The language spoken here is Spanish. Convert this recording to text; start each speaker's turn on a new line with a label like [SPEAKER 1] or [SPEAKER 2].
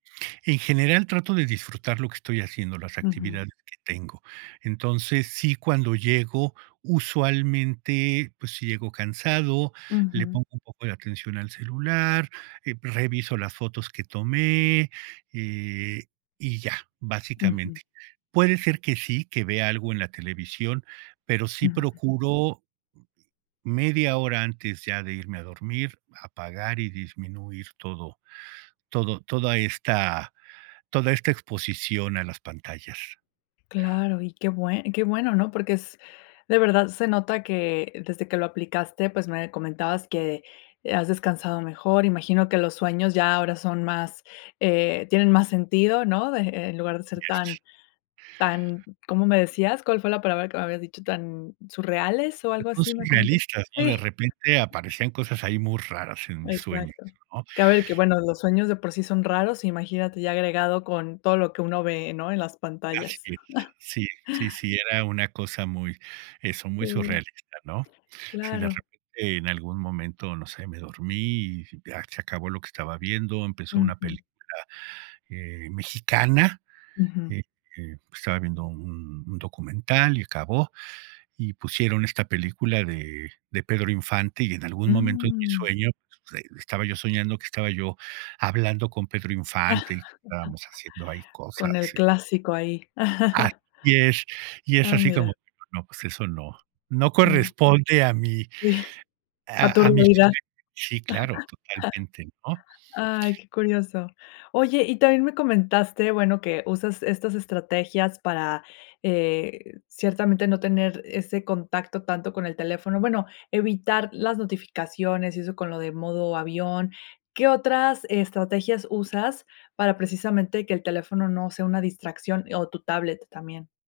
[SPEAKER 1] En general, trato de disfrutar lo que estoy haciendo, las
[SPEAKER 2] Ujú.
[SPEAKER 1] actividades que tengo. Entonces, sí, cuando llego, usualmente, pues, si llego cansado, le
[SPEAKER 2] Ujú.
[SPEAKER 1] pongo un poco de atención al celular, eh, pues, reviso las fotos que tomé, eh, y ya,
[SPEAKER 2] Ujú.
[SPEAKER 1] básicamente. Puede ser que sí, que vea algo en la televisión, pero sí
[SPEAKER 2] [unintelligible]
[SPEAKER 1] procuro, media hora antes ya de irme a dormir, apagar y disminuir todo. Todo toda esta, toda esta exposición a las pantallas.
[SPEAKER 2] Claro, y qué bueno y qué bueno, ¿no? Porque es de verdad se nota que desde que lo aplicaste, pues me comentabas que, eh, has descansado mejor. Imagino que los sueños ya ahora son más, eh, tienen más sentido, ¿no? De e en lugar de ser tan,
[SPEAKER 1] Yes.
[SPEAKER 2] tan, ¿cómo me decías?, ¿cuál fue la palabra que me habías dicho?, ¿tan surreales o
[SPEAKER 1] Pues
[SPEAKER 2] algo
[SPEAKER 1] no
[SPEAKER 2] así,
[SPEAKER 1] son
[SPEAKER 2] me comentaste?
[SPEAKER 1] realistas, ¿no? De
[SPEAKER 2] Sí.
[SPEAKER 1] repente aparecen cosas ahí muy raras en mis sueños,
[SPEAKER 2] Exacto.
[SPEAKER 1] ¿no?
[SPEAKER 2] Cabe de que, bueno, los sueños de por sí son raros, imagínate ya agregado con todo lo que uno ve, ¿no? En las
[SPEAKER 1] Así
[SPEAKER 2] pantallas.
[SPEAKER 1] es, sí, sí, sí, era una cosa muy, eso, muy
[SPEAKER 2] Sí.
[SPEAKER 1] surrealista, ¿no? Sí, de
[SPEAKER 2] Claro.
[SPEAKER 1] repente en algún momento, no sé, me dormí, y ya se acabó lo que estaba viendo, empezó una
[SPEAKER 2] Ujú.
[SPEAKER 1] película, eh, mexicana,
[SPEAKER 2] Ujú.
[SPEAKER 1] eh, pues, estaba viendo un un documental y acabó, y pusieron esta película de de Pedro Infante, y en algún momento en mi
[SPEAKER 2] Mm.
[SPEAKER 1] sueño, pues, ahí estaba yo soñando, que estaba yo hablando con Pedro Infante y que estábamos haciendo ahí
[SPEAKER 2] Con
[SPEAKER 1] cosas,
[SPEAKER 2] el
[SPEAKER 1] sí.
[SPEAKER 2] clásico ahí.
[SPEAKER 1] Así es, y es
[SPEAKER 2] Ah,
[SPEAKER 1] así como
[SPEAKER 2] mira.
[SPEAKER 1] no, pues eso no, no
[SPEAKER 2] No.
[SPEAKER 1] corresponde a mí.
[SPEAKER 2] Sí. A tu
[SPEAKER 1] A a mis
[SPEAKER 2] realidad.
[SPEAKER 1] [unintelligible] Sí, claro, totalmente, ¿no?
[SPEAKER 2] Ay, qué curioso. Oye, y también me comentaste, bueno, que usas estas estrategias para, eh, ciertamente no tener ese contacto tanto con el teléfono, bueno, evitar las notificaciones y eso con lo de modo avión. ¿Qué otras estrategias usas para precisamente que el teléfono no sea una distracción, o tu tablet también?